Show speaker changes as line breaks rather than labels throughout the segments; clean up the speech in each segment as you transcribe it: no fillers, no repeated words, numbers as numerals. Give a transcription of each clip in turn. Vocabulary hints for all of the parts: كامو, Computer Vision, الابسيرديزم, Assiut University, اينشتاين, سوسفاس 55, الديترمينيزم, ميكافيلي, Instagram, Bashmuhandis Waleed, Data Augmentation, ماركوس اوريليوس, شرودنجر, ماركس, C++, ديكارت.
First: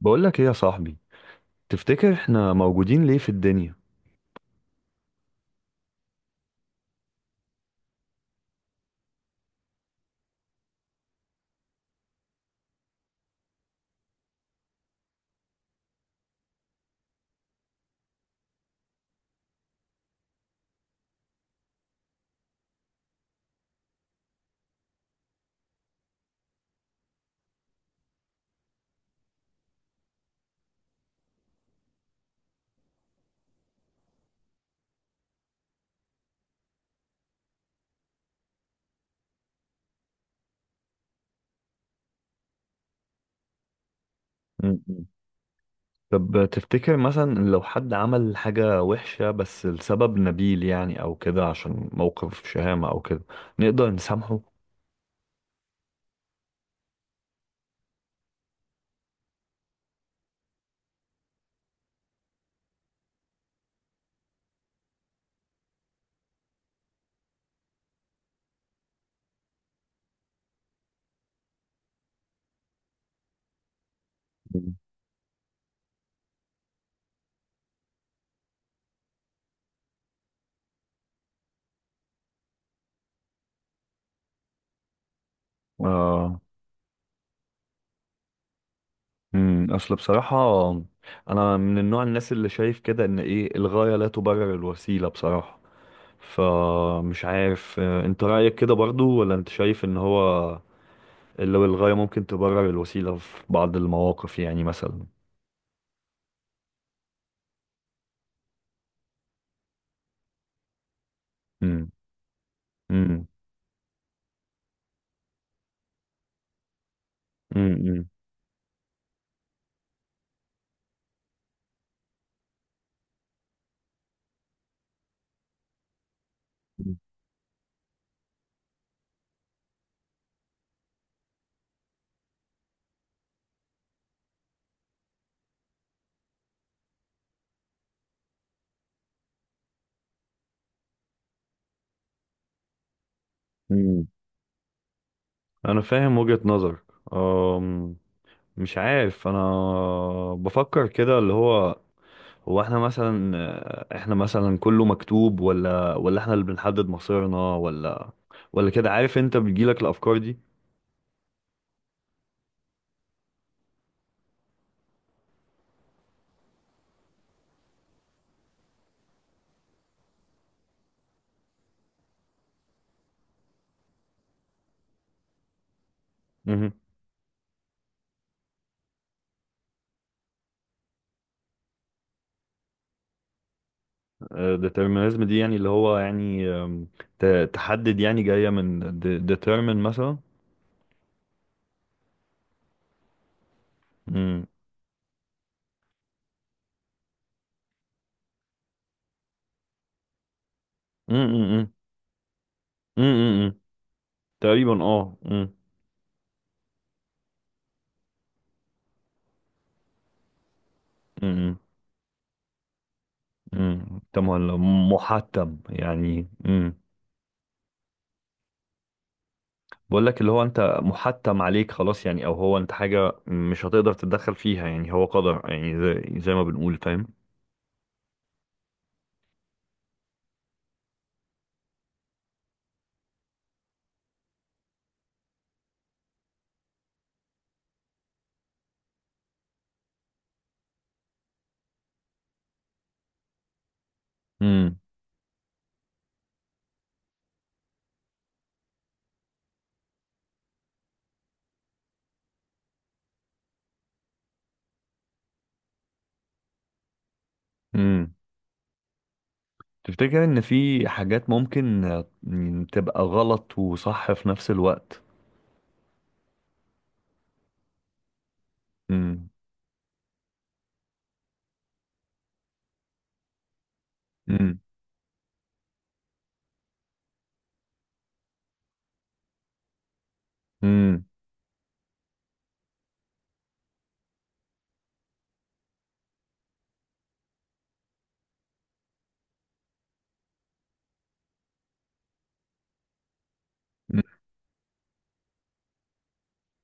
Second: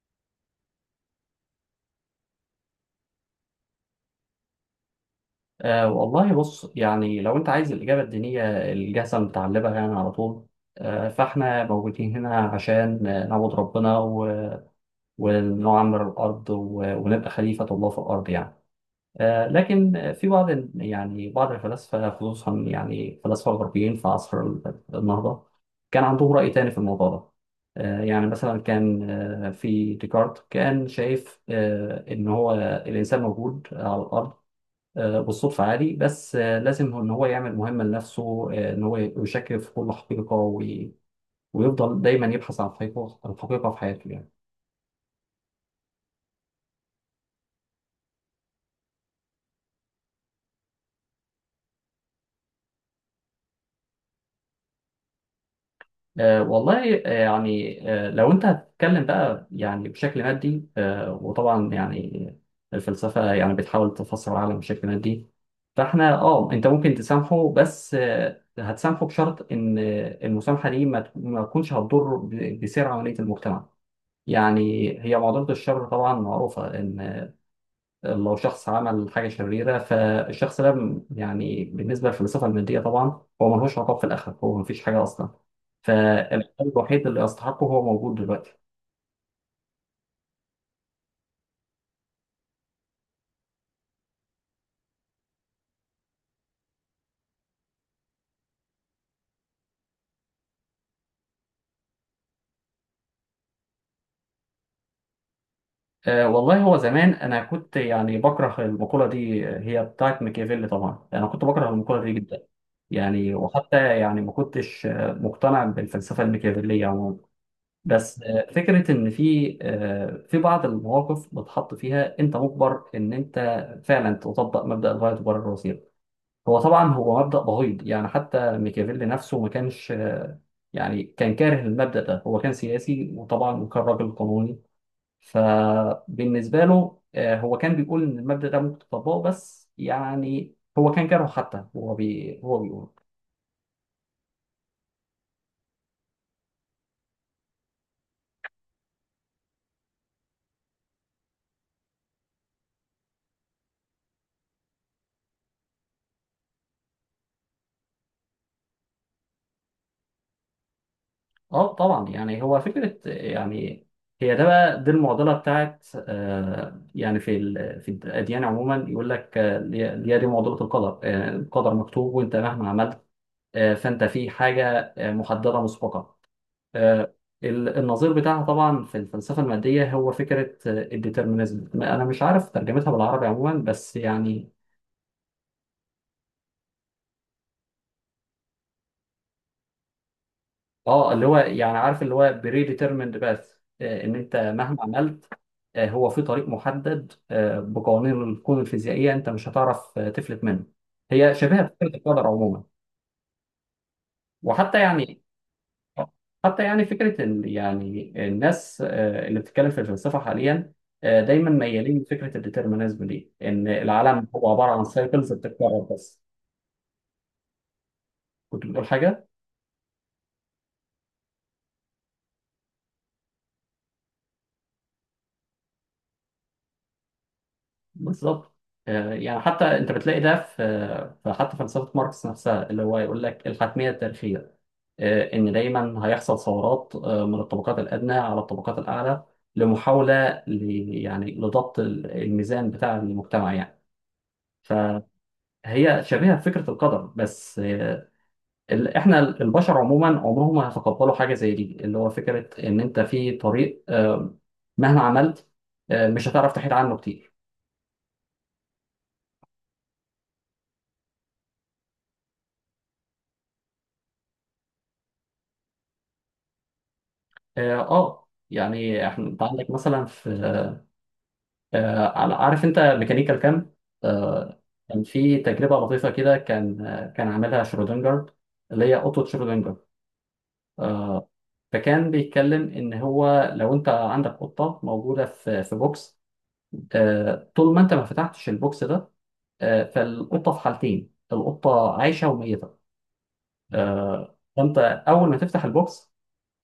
بقولك ايه يا صاحبي؟ تفتكر احنا موجودين ليه في الدنيا؟
والله بص، يعني لو أنت عايز الإجابة الدينية الجاهزة المتعلبة يعني على طول. فإحنا موجودين هنا عشان نعبد ربنا و- ونعمر الأرض و- ونبقى خليفة الله في الأرض يعني. أه لكن في بعض يعني بعض الفلاسفة، خصوصا يعني الفلاسفة الغربيين في عصر النهضة، كان عندهم رأي تاني في الموضوع ده. يعني مثلا كان، في ديكارت، كان شايف إن هو الإنسان موجود على الأرض بالصدفة عادي، بس لازم إن هو يعمل مهمة لنفسه، إن هو يشكك في كل حقيقة وي- ويفضل دايما يبحث عن الحقيقة، الحقيقة في حياته يعني.
م- م. طب تفتكر مثلا لو حد عمل حاجة وحشة بس لسبب نبيل يعني او كده، عشان موقف شهامة او كده، نقدر نسامحه؟
والله يعني، لو أنت هتتكلم بقى يعني بشكل مادي، وطبعا يعني الفلسفة يعني بتحاول تفسر العالم بشكل مادي. فاحنا اه انت ممكن تسامحه، بس هتسامحه بشرط ان المسامحة دي ما تكونش هتضر ب- بسير عملية المجتمع
مم.
يعني. هي معضلة الشر طبعا معروفة، إن لو شخص عمل حاجة شريرة فالشخص ده يعني بالنسبة للفلسفة المادية طبعا هو ملهوش عقاب في الآخرة، هو مفيش حاجة أصلا.
آه.
فالعقاب الوحيد اللي يستحقه هو موجود دلوقتي.
مم. اصل بصراحة انا من النوع الناس اللي شايف كده ان ايه، الغاية لا تبرر الوسيلة بصراحة. فمش عارف، انت رأيك كده برضو، ولا انت شايف ان هو لو الغاية ممكن تبرر الوسيلة في بعض المواقف يعني مثلا.
أه والله، هو زمان أنا كنت يعني بكره المقولة دي، هي بتاعت ميكافيلي طبعا، أنا كنت بكره المقولة دي جدا
امم.
يعني، وحتى يعني ما كنتش مقتنع بالفلسفة الميكافيلية.
امم.
بس فكرة إن في في بعض المواقف بتحط فيها أنت مجبر إن أنت فعلا تطبق مبدأ الغاية تبرر الوسيلة. هو طبعا هو مبدأ بغيض، يعني حتى ميكافيلي نفسه ما كانش، يعني كان كاره المبدأ ده. هو كان سياسي وطبعا وكان راجل قانوني، فبالنسبة له هو كان بيقول إن المبدأ ده ممكن تطبقه، بس يعني هو كان كاره، حتى هو بي هو بيقول.
امم. انا فاهم وجهة نظرك. أم، مش عارف انا، بفكر كده اللي هو هو احنا مثلا، احنا مثلا كله مكتوب ولا احنا اللي بنحدد مصيرنا، ولا كده، عارف انت بتجيلك الافكار دي.
اه طبعا يعني، هو فكره يعني، هي ده بقى دي المعضله بتاعت يعني في في الاديان عموما يقول لك، اللي هي دي معضله القدر. القدر مكتوب وانت مهما عملت، فانت في حاجه محدده مسبقا.
امم.
آه، النظير بتاعها طبعا في الفلسفه الماديه هو فكره الديترمينيزم، انا مش عارف ترجمتها بالعربي عموما، بس يعني
ديترمينيزم دي يعني اللي هو يعني، تحدد يعني، جاية من ديترمين مثلا.
اه اللي هو يعني، عارف، اللي هو بري ديترميند باث، ان انت
امم.
مهما عملت هو في طريق محدد بقوانين الكون الفيزيائيه، انت مش هتعرف تفلت منه. هي شبيهه
امم.
بفكره القدر عموما.
امم. امم.
وحتى
تقريبا اه.
يعني حتى يعني فكره يعني الناس اللي بتتكلم في الفلسفه حاليا، دايما
امم.
ميالين لفكره الديترمينيزم دي، ان
امم. طب
العالم هو
ولا
عباره عن سايكلز
محتم
بتتكرر بس.
يعني؟ امم.
كنت بتقول حاجه.
بقول لك اللي هو، انت محتم عليك خلاص يعني، او هو انت حاجه مش هتقدر تتدخل فيها يعني، هو قدر يعني، زي ما بنقول، فاهم.
بالظبط، يعني حتى انت بتلاقي ده في حتى فلسفه ماركس نفسها، اللي هو يقول لك الحتميه التاريخيه، ان دايما هيحصل ثورات من الطبقات الادنى على الطبقات الاعلى، يعني لضبط الميزان بتاع المجتمع يعني.
امم.
فهي شبيهه بفكره القدر، بس احنا البشر عموما عمرهم ما هيتقبلوا حاجه زي دي، اللي هو فكره ان انت في طريق مهما عملت مش هتعرف تحيد عنه كتير.
امم. تفتكر ان في حاجات ممكن، تبقى غلط وصح في نفس الوقت؟
اه يعني احنا،
امم.
انت عندك مثلا في عارف انت ميكانيكال كام،
امم.
آه، كان في تجربه لطيفه كده، كان كان عاملها شرودنجر، اللي هي قطه شرودنجر.
امم.
فكان بيتكلم ان هو لو انت عندك قطه موجوده في بوكس، آه طول ما انت ما فتحتش البوكس ده، آه فالقطه في حالتين، القطه عايشه وميته، آه فانت اول ما تفتح البوكس،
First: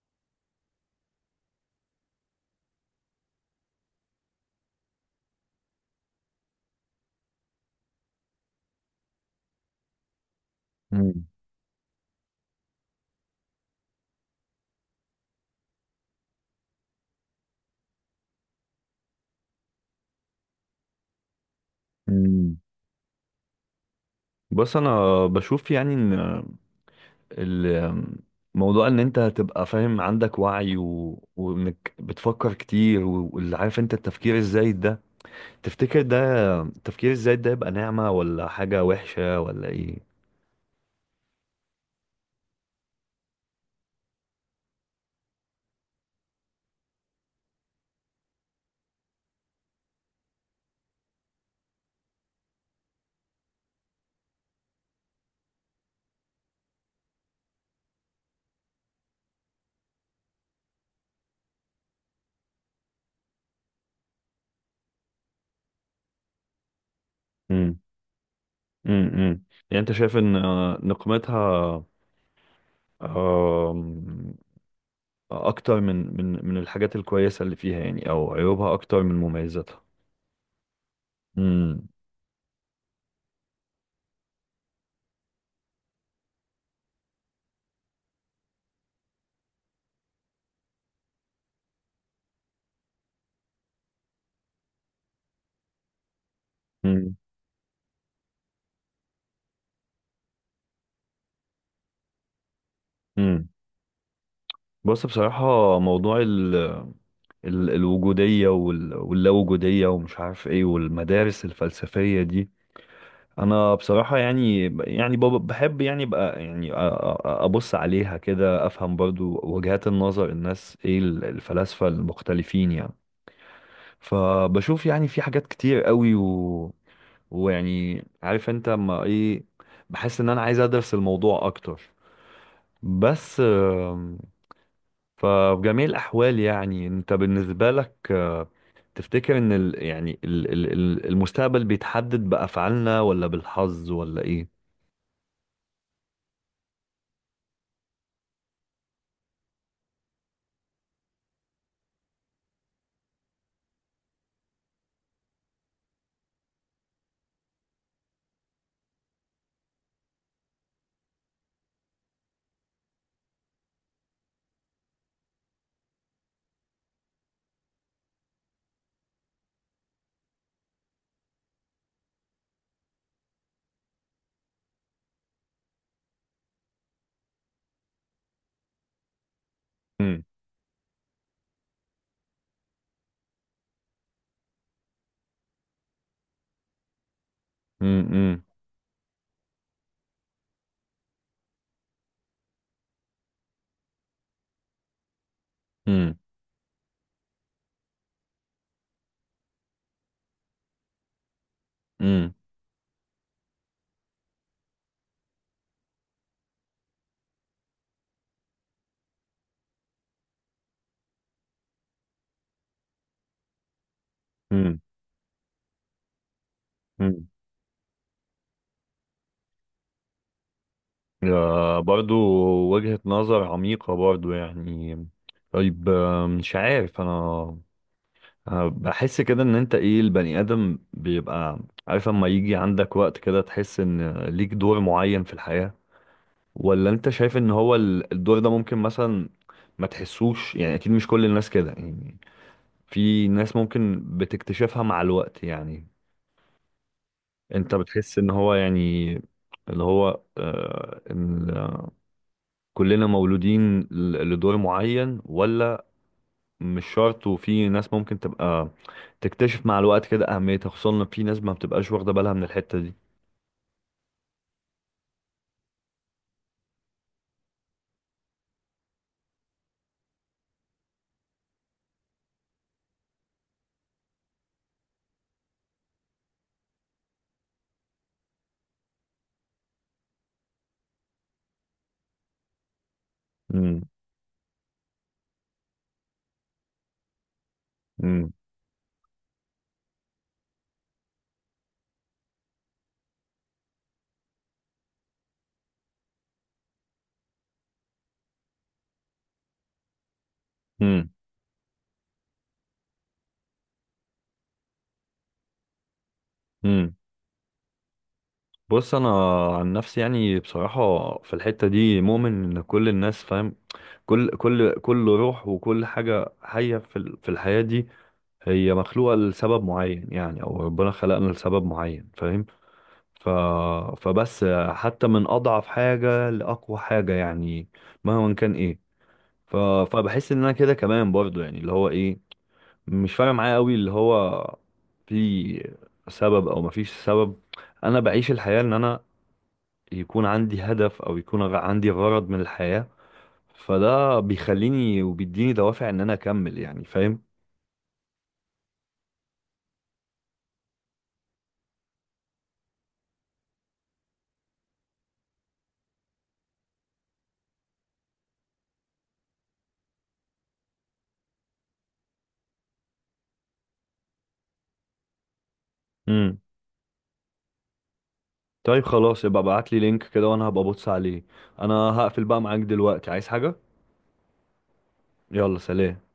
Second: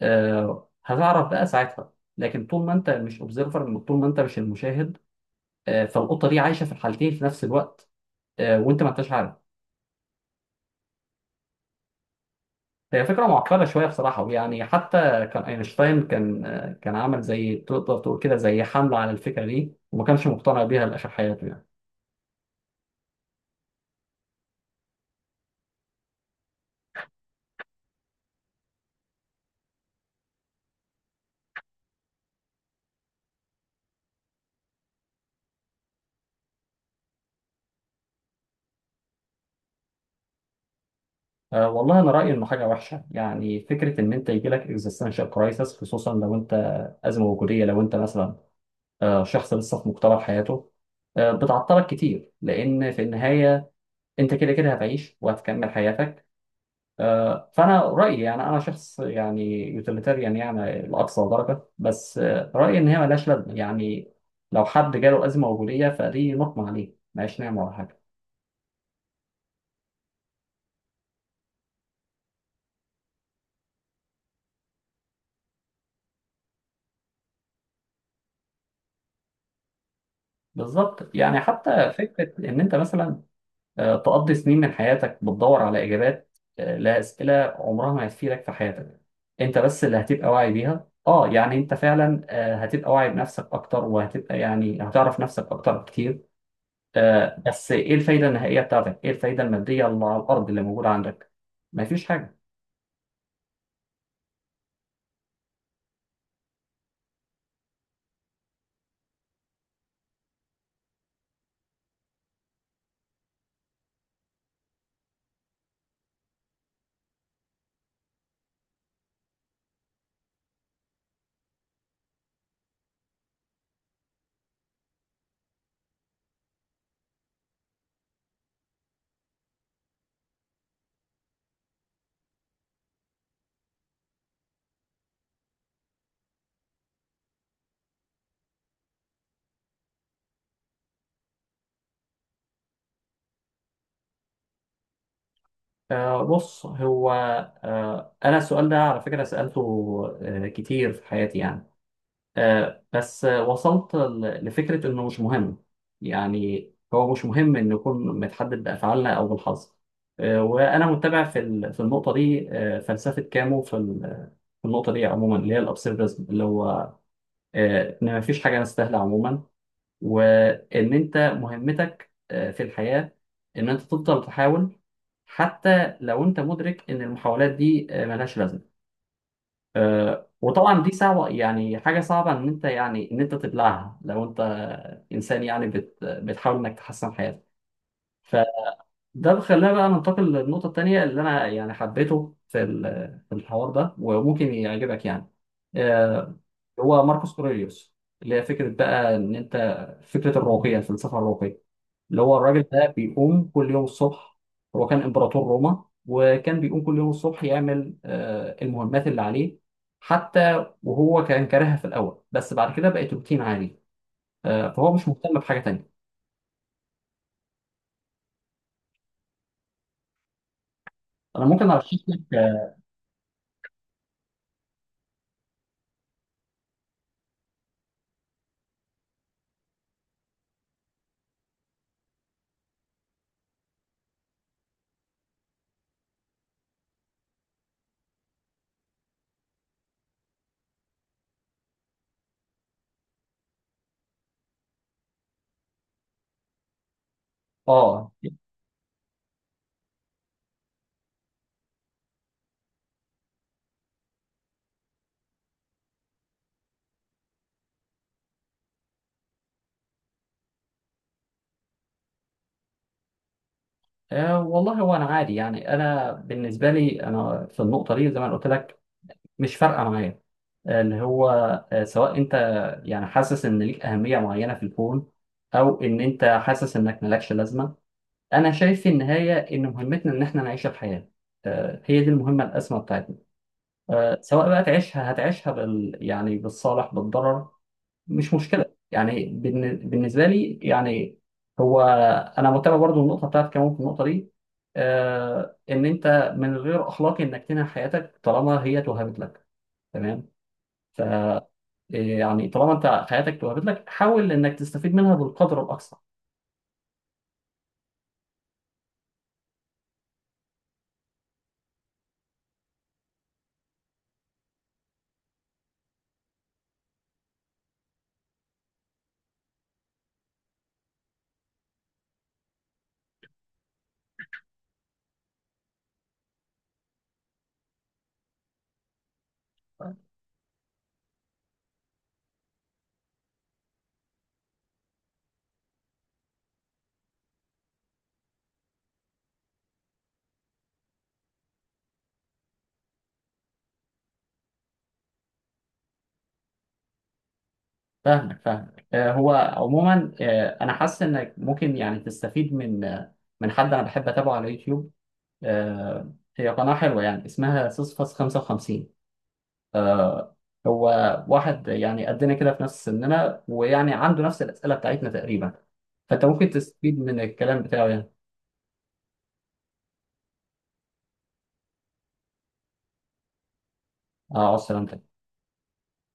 آه هتعرف بقى ساعتها، لكن طول ما انت مش اوبزرفر، طول ما انت مش المشاهد، فالقطه دي عايشه في الحالتين في نفس الوقت، وانت ما انتش عارف. هي فكره معقده شويه بصراحه، يعني حتى كان اينشتاين كان، كان عمل زي تقدر تقول كده زي حمله على الفكره دي، وما كانش مقتنع بيها لآخر حياته يعني.
امم. بص انا بشوف يعني ان الموضوع ان انت هتبقى فاهم، عندك وعي، وانك بتفكر كتير، واللي، عارف انت، التفكير الزايد ده، تفتكر ده التفكير الزايد ده يبقى نعمة ولا حاجة وحشة ولا ايه؟
والله انا رايي انه حاجه وحشه، يعني فكره ان انت يجي لك اكزيستنشال كرايسس، خصوصا لو انت، ازمه وجوديه، لو انت مثلا شخص لسه في مقتبل حياته، بتعطلك كتير، لان في النهايه انت كده كده هتعيش وهتكمل حياتك. فانا رايي يعني، انا شخص يعني يوتيليتاريان يعني لاقصى درجه، بس رايي ان هي ملهاش لازمه يعني. لو حد جاله ازمه وجوديه فدي نقمه عليه، ملهاش نعمه ولا
امم.
حاجه.
امم. يعني انت شايف ان، نقمتها، آم، اكتر من الحاجات الكويسة اللي فيها يعني، او عيوبها اكتر من مميزاتها.
بالظبط، يعني
امم.
حتى فكره ان انت مثلا تقضي سنين من حياتك بتدور على اجابات لاسئله عمرها ما هتفيدك في حياتك. انت بس اللي هتبقى واعي بيها، اه يعني انت فعلا هتبقى واعي بنفسك اكتر، وهتبقى يعني هتعرف نفسك اكتر بكتير. آه بس ايه الفايده النهائيه بتاعتك؟ ايه الفايده الماديه اللي على الارض اللي موجوده عندك؟ مفيش حاجه.
امم. بص، بصراحة موضوع ال الوجودية واللاوجودية ومش عارف ايه، والمدارس الفلسفية دي، انا بصراحة يعني، يعني بحب يعني بقى يعني ابص عليها كده، افهم برضو وجهات النظر الناس ايه، الفلاسفة المختلفين يعني. فبشوف يعني في حاجات كتير قوي، ويعني عارف انت ما ايه، بحس ان انا عايز ادرس الموضوع اكتر، بس آمم. ففي جميع الأحوال يعني، أنت بالنسبة لك، تفتكر إن ال يعني المستقبل بيتحدد بأفعالنا ولا بالحظ ولا إيه؟
آه بص هو، آه انا السؤال ده على فكره سالته آه كتير في حياتي يعني، آه بس آه وصلت لفكره انه مش مهم. يعني هو مش مهم ان نكون متحدد بافعالنا او بالحظ. آه وانا متبع في في النقطه دي آه فلسفه كامو في في النقطه دي عموما، اللي هي الابسيرديزم، اللي هو آه ان مفيش حاجه نستاهلها عموما، وان انت مهمتك في الحياة ان انت تفضل تحاول، حتى لو انت مدرك ان المحاولات دي ملهاش لازمة.
مم.
وطبعا دي صعبة، يعني حاجة صعبة ان انت يعني ان انت تبلعها، لو انت انسان يعني بتحاول انك تحسن حياتك.
مم. مم.
فده بيخلينا بقى ننتقل للنقطة التانية، اللي انا يعني حبيته في في الحوار ده، وممكن يعجبك يعني. آه، هو ماركوس اوريليوس، اللي هي فكرة بقى ان انت، فكرة الرقي، الفلسفة الرقية، اللي
مم.
هو الراجل ده بيقوم كل يوم الصبح، هو كان إمبراطور روما وكان بيقوم كل يوم الصبح يعمل المهمات اللي عليه، حتى وهو كان كارهها في الأول، بس بعد كده بقت روتين عادي،
مم.
فهو مش مهتم بحاجة تانية.
مم.
أنا ممكن
آه،
أرشح
برضو
لك،
وجهة نظر عميقة برضو يعني. طيب، مش عارف أنا، بحس كده إن أنت إيه، البني آدم بيبقى عارف، أما يجي عندك وقت كده تحس إن ليك دور معين في الحياة، ولا انت شايف ان هو الدور ده ممكن مثلا ما تحسوش يعني؟ اكيد مش كل الناس كده يعني، في ناس ممكن بتكتشفها مع الوقت يعني. انت
آه،
بتحس ان هو يعني اللي هو، إن كلنا مولودين لدور معين، ولا مش شرط، وفي ناس ممكن تبقى تكتشف مع الوقت كده اهميتها، خصوصا ان في ناس ما بتبقاش واخدة بالها من الحتة دي؟
والله هو أنا عادي يعني، أنا بالنسبة لي أنا في النقطة دي زي ما أنا قلت لك مش فارقة معايا. اللي هو سواء أنت يعني حاسس إن ليك أهمية معينة في الكون، أو إن أنت حاسس إنك مالكش لازمة. انا شايف في النهايه ان مهمتنا ان احنا نعيش الحياه، هي دي المهمه الاسمى بتاعتنا.
امم.
سواء بقى تعيشها، هتعيشها بال يعني بالصالح بالضرر،
امم.
مش مشكله يعني. بالنسبه لي يعني، هو انا متابع برضو النقطه بتاعت كمان في النقطه دي ان انت من غير اخلاقي انك تنهي حياتك طالما هي توهبت لك، تمام؟ ف يعني طالما انت حياتك توهبت لك، حاول انك تستفيد منها بالقدر الاقصى.
امم. بص انا عن نفسي يعني، بصراحه في الحته دي مؤمن ان كل الناس، فاهم، كل كل روح وكل حاجه حيه في في الحياه دي هي مخلوقه لسبب معين يعني، او ربنا خلقنا لسبب معين، فاهم. ف فبس حتى من اضعف حاجه لاقوى حاجه يعني، مهما كان ايه. ف فبحس ان انا كده كمان برضو يعني اللي هو ايه، مش فارق معايا قوي اللي هو، في سبب او مفيش سبب. انا بعيش الحياه ان انا يكون عندي هدف، او يكون عندي غرض من الحياة، فده بيخليني وبيديني دوافع ان انا اكمل يعني، فاهم.
فاهمك. هو عموما انا حاسس انك ممكن يعني تستفيد من من حد انا بحب اتابعه على يوتيوب. هي قناة حلوة يعني، اسمها سوسفاس 55. هو واحد يعني قدنا كده في نفس سننا، ويعني عنده نفس الأسئلة بتاعتنا تقريبا. فانت
امم.
ممكن تستفيد من الكلام بتاعه يعني.
طيب خلاص، يبقى ابعت لي لينك كده وانا هبقى ابص عليه. انا هقفل بقى معاك دلوقتي، عايز حاجة؟
اه، على السلامة.
يلا سلام.